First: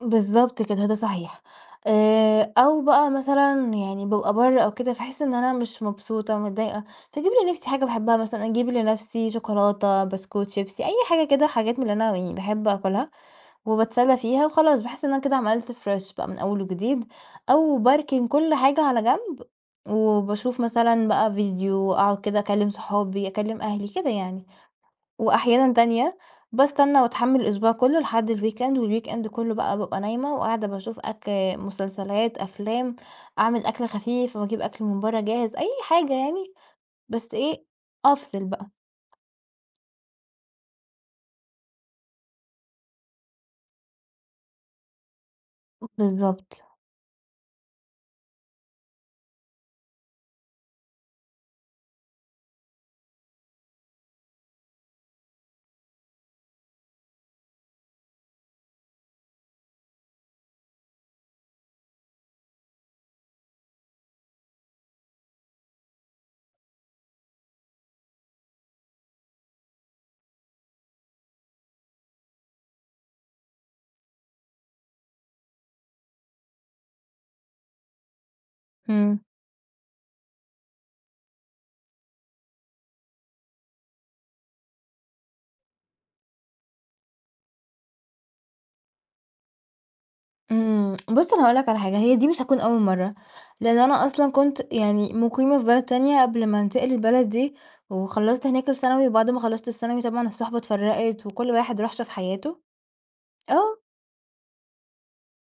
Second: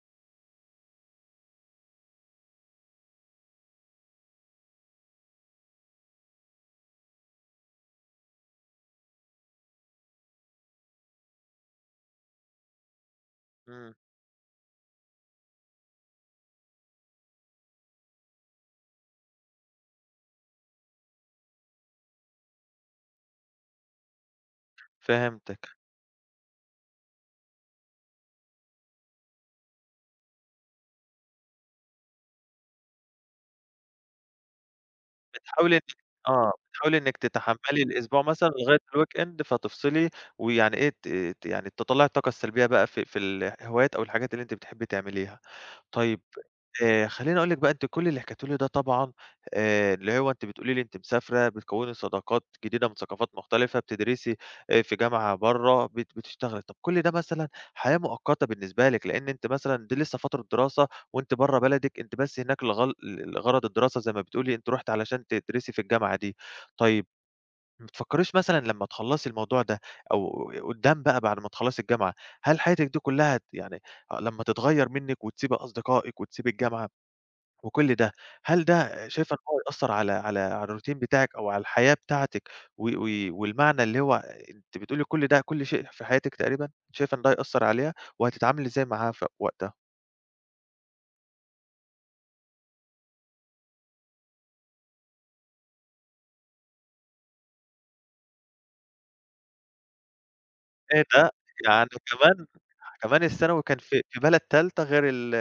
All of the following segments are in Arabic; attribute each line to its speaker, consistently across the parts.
Speaker 1: بالضبط كده، ده صحيح. آآ، أو بقى مثلًا يعني بابقى برا أو كده فاحس إن أنا مش مبسوطة متضايقة فاجيب لنفسي حاجة باحبها مثلًا أجيب لنفسي شوكولاتة، بسكوت، شيبسي، أي حاجة كده حاجات من اللي أنا يعني باحب آكلها.
Speaker 2: إمم.
Speaker 1: وباتسلى فيها وخلاص باحس إن أنا كده عملت فريش بقى من أول وجديد أو باركن كل حاجة على جنب، وباشوف مثلًا بقى فيديو، أقعد كده أكلم صحابي، أكلم أهلي كده يعني. وأحيانًا
Speaker 2: فهمتِك.
Speaker 1: تانية باستنى واتحمّل الأسبوع كله لحد الweekend والweekend كله بقى بابقى نايمة وقاعدة باشوف أك مسلسلات، أفلام، أعمل أكل خفيف واجيب أكل من برا جاهز، أي
Speaker 2: بتحاولي إنِّك
Speaker 1: حاجة
Speaker 2: آه
Speaker 1: يعني
Speaker 2: بتحاولي إنِّك
Speaker 1: بس إيه
Speaker 2: تتحمّلي الأسبوع
Speaker 1: أفصل
Speaker 2: مثلًا
Speaker 1: بقى.
Speaker 2: لغاية الweekend فتفصلي ويعني إيه ت ت يعني تطلّعي الطاقة السلبية بقى في في الهوايات أو الحاجات اللي أنتِ بتحبي تعمليها.
Speaker 1: [unintelligible]
Speaker 2: طيب
Speaker 1: بالضبط.
Speaker 2: آآ، خلّيني اقول لِك بقى أنتِ كل اللي حكيتيه لي ده طبعًا آآ، اللي هو أنتِ بتقولي لي أنتِ مسافرة بتكوّني صداقات جديدة من ثقافات مختلفة بتدرسي آآ، في جامعة برا بت بتشتغلي. طب كل ده مثلًا حياة مؤقتة بالنسبة لِك لإن أنتِ مثلًا دي لسه فترة دراسة وأنتِ برا بلدِك، أنتِ بس هناك لغل ل لغَرَض الدراسة زي ما بتقولي أنتَ رُحتِ علشان تدرسي في الجامعة دي. طيب ما بتفكّريش مثلًا لما تخلّصي الموضوع ده، أو ي قدام بقى بعد ما تخلّصي الجامعة، هل حياتِك دي كلها ت يعني لما تتغيّر منِّك وتسيبي أصدقائِك وتسيبي الجامعة وكل ده، هل ده
Speaker 1: إمم.
Speaker 2: شايفة إن هو هيأثّر على على على الروتين بتاعِك أو على الحياة بتاعتِك و وي والمعنى اللي هو أنتِ بتقولي كل ده كل شيء في حياتِك تقريبًا، شايفة إن ده هيأثّر عليها؟ وهتتعاملي إزاي معاها في وقتها؟
Speaker 1: إمم. بُصّ أنا هاقول لك على حاجة، هي دي مش هتكون أول مرة، لإن أنا أصلًا كنت يعني مُقيمة في بلد تانية، قبل ما انتقل للبلد دي وخلصت هناك الثانوي، وبعد ما خلصت الثانوي طبعًا الصُحبة
Speaker 2: إيه
Speaker 1: اتفرّقت
Speaker 2: ده!
Speaker 1: وكل واحد
Speaker 2: يعني
Speaker 1: راح شاف
Speaker 2: كمان
Speaker 1: حياته.
Speaker 2: كمان الثانوي كان
Speaker 1: آه.
Speaker 2: في في بلد تالتة غير ال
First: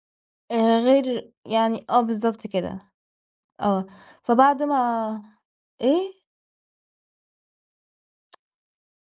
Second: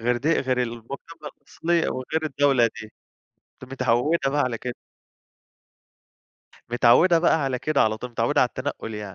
Speaker 2: غير دي غير
Speaker 1: آآ، غير
Speaker 2: [unintelligible]
Speaker 1: يعني
Speaker 2: الأصلي
Speaker 1: آه،
Speaker 2: وغير
Speaker 1: بالضبط
Speaker 2: الدولة
Speaker 1: كده.
Speaker 2: دي، أنتِ
Speaker 1: آه،
Speaker 2: متعوّدة بقى على
Speaker 1: فبعد
Speaker 2: كده.
Speaker 1: ما إيه؟
Speaker 2: متعوّدة بقى على كده، على طول متعوّدة على التنقُّل يعني.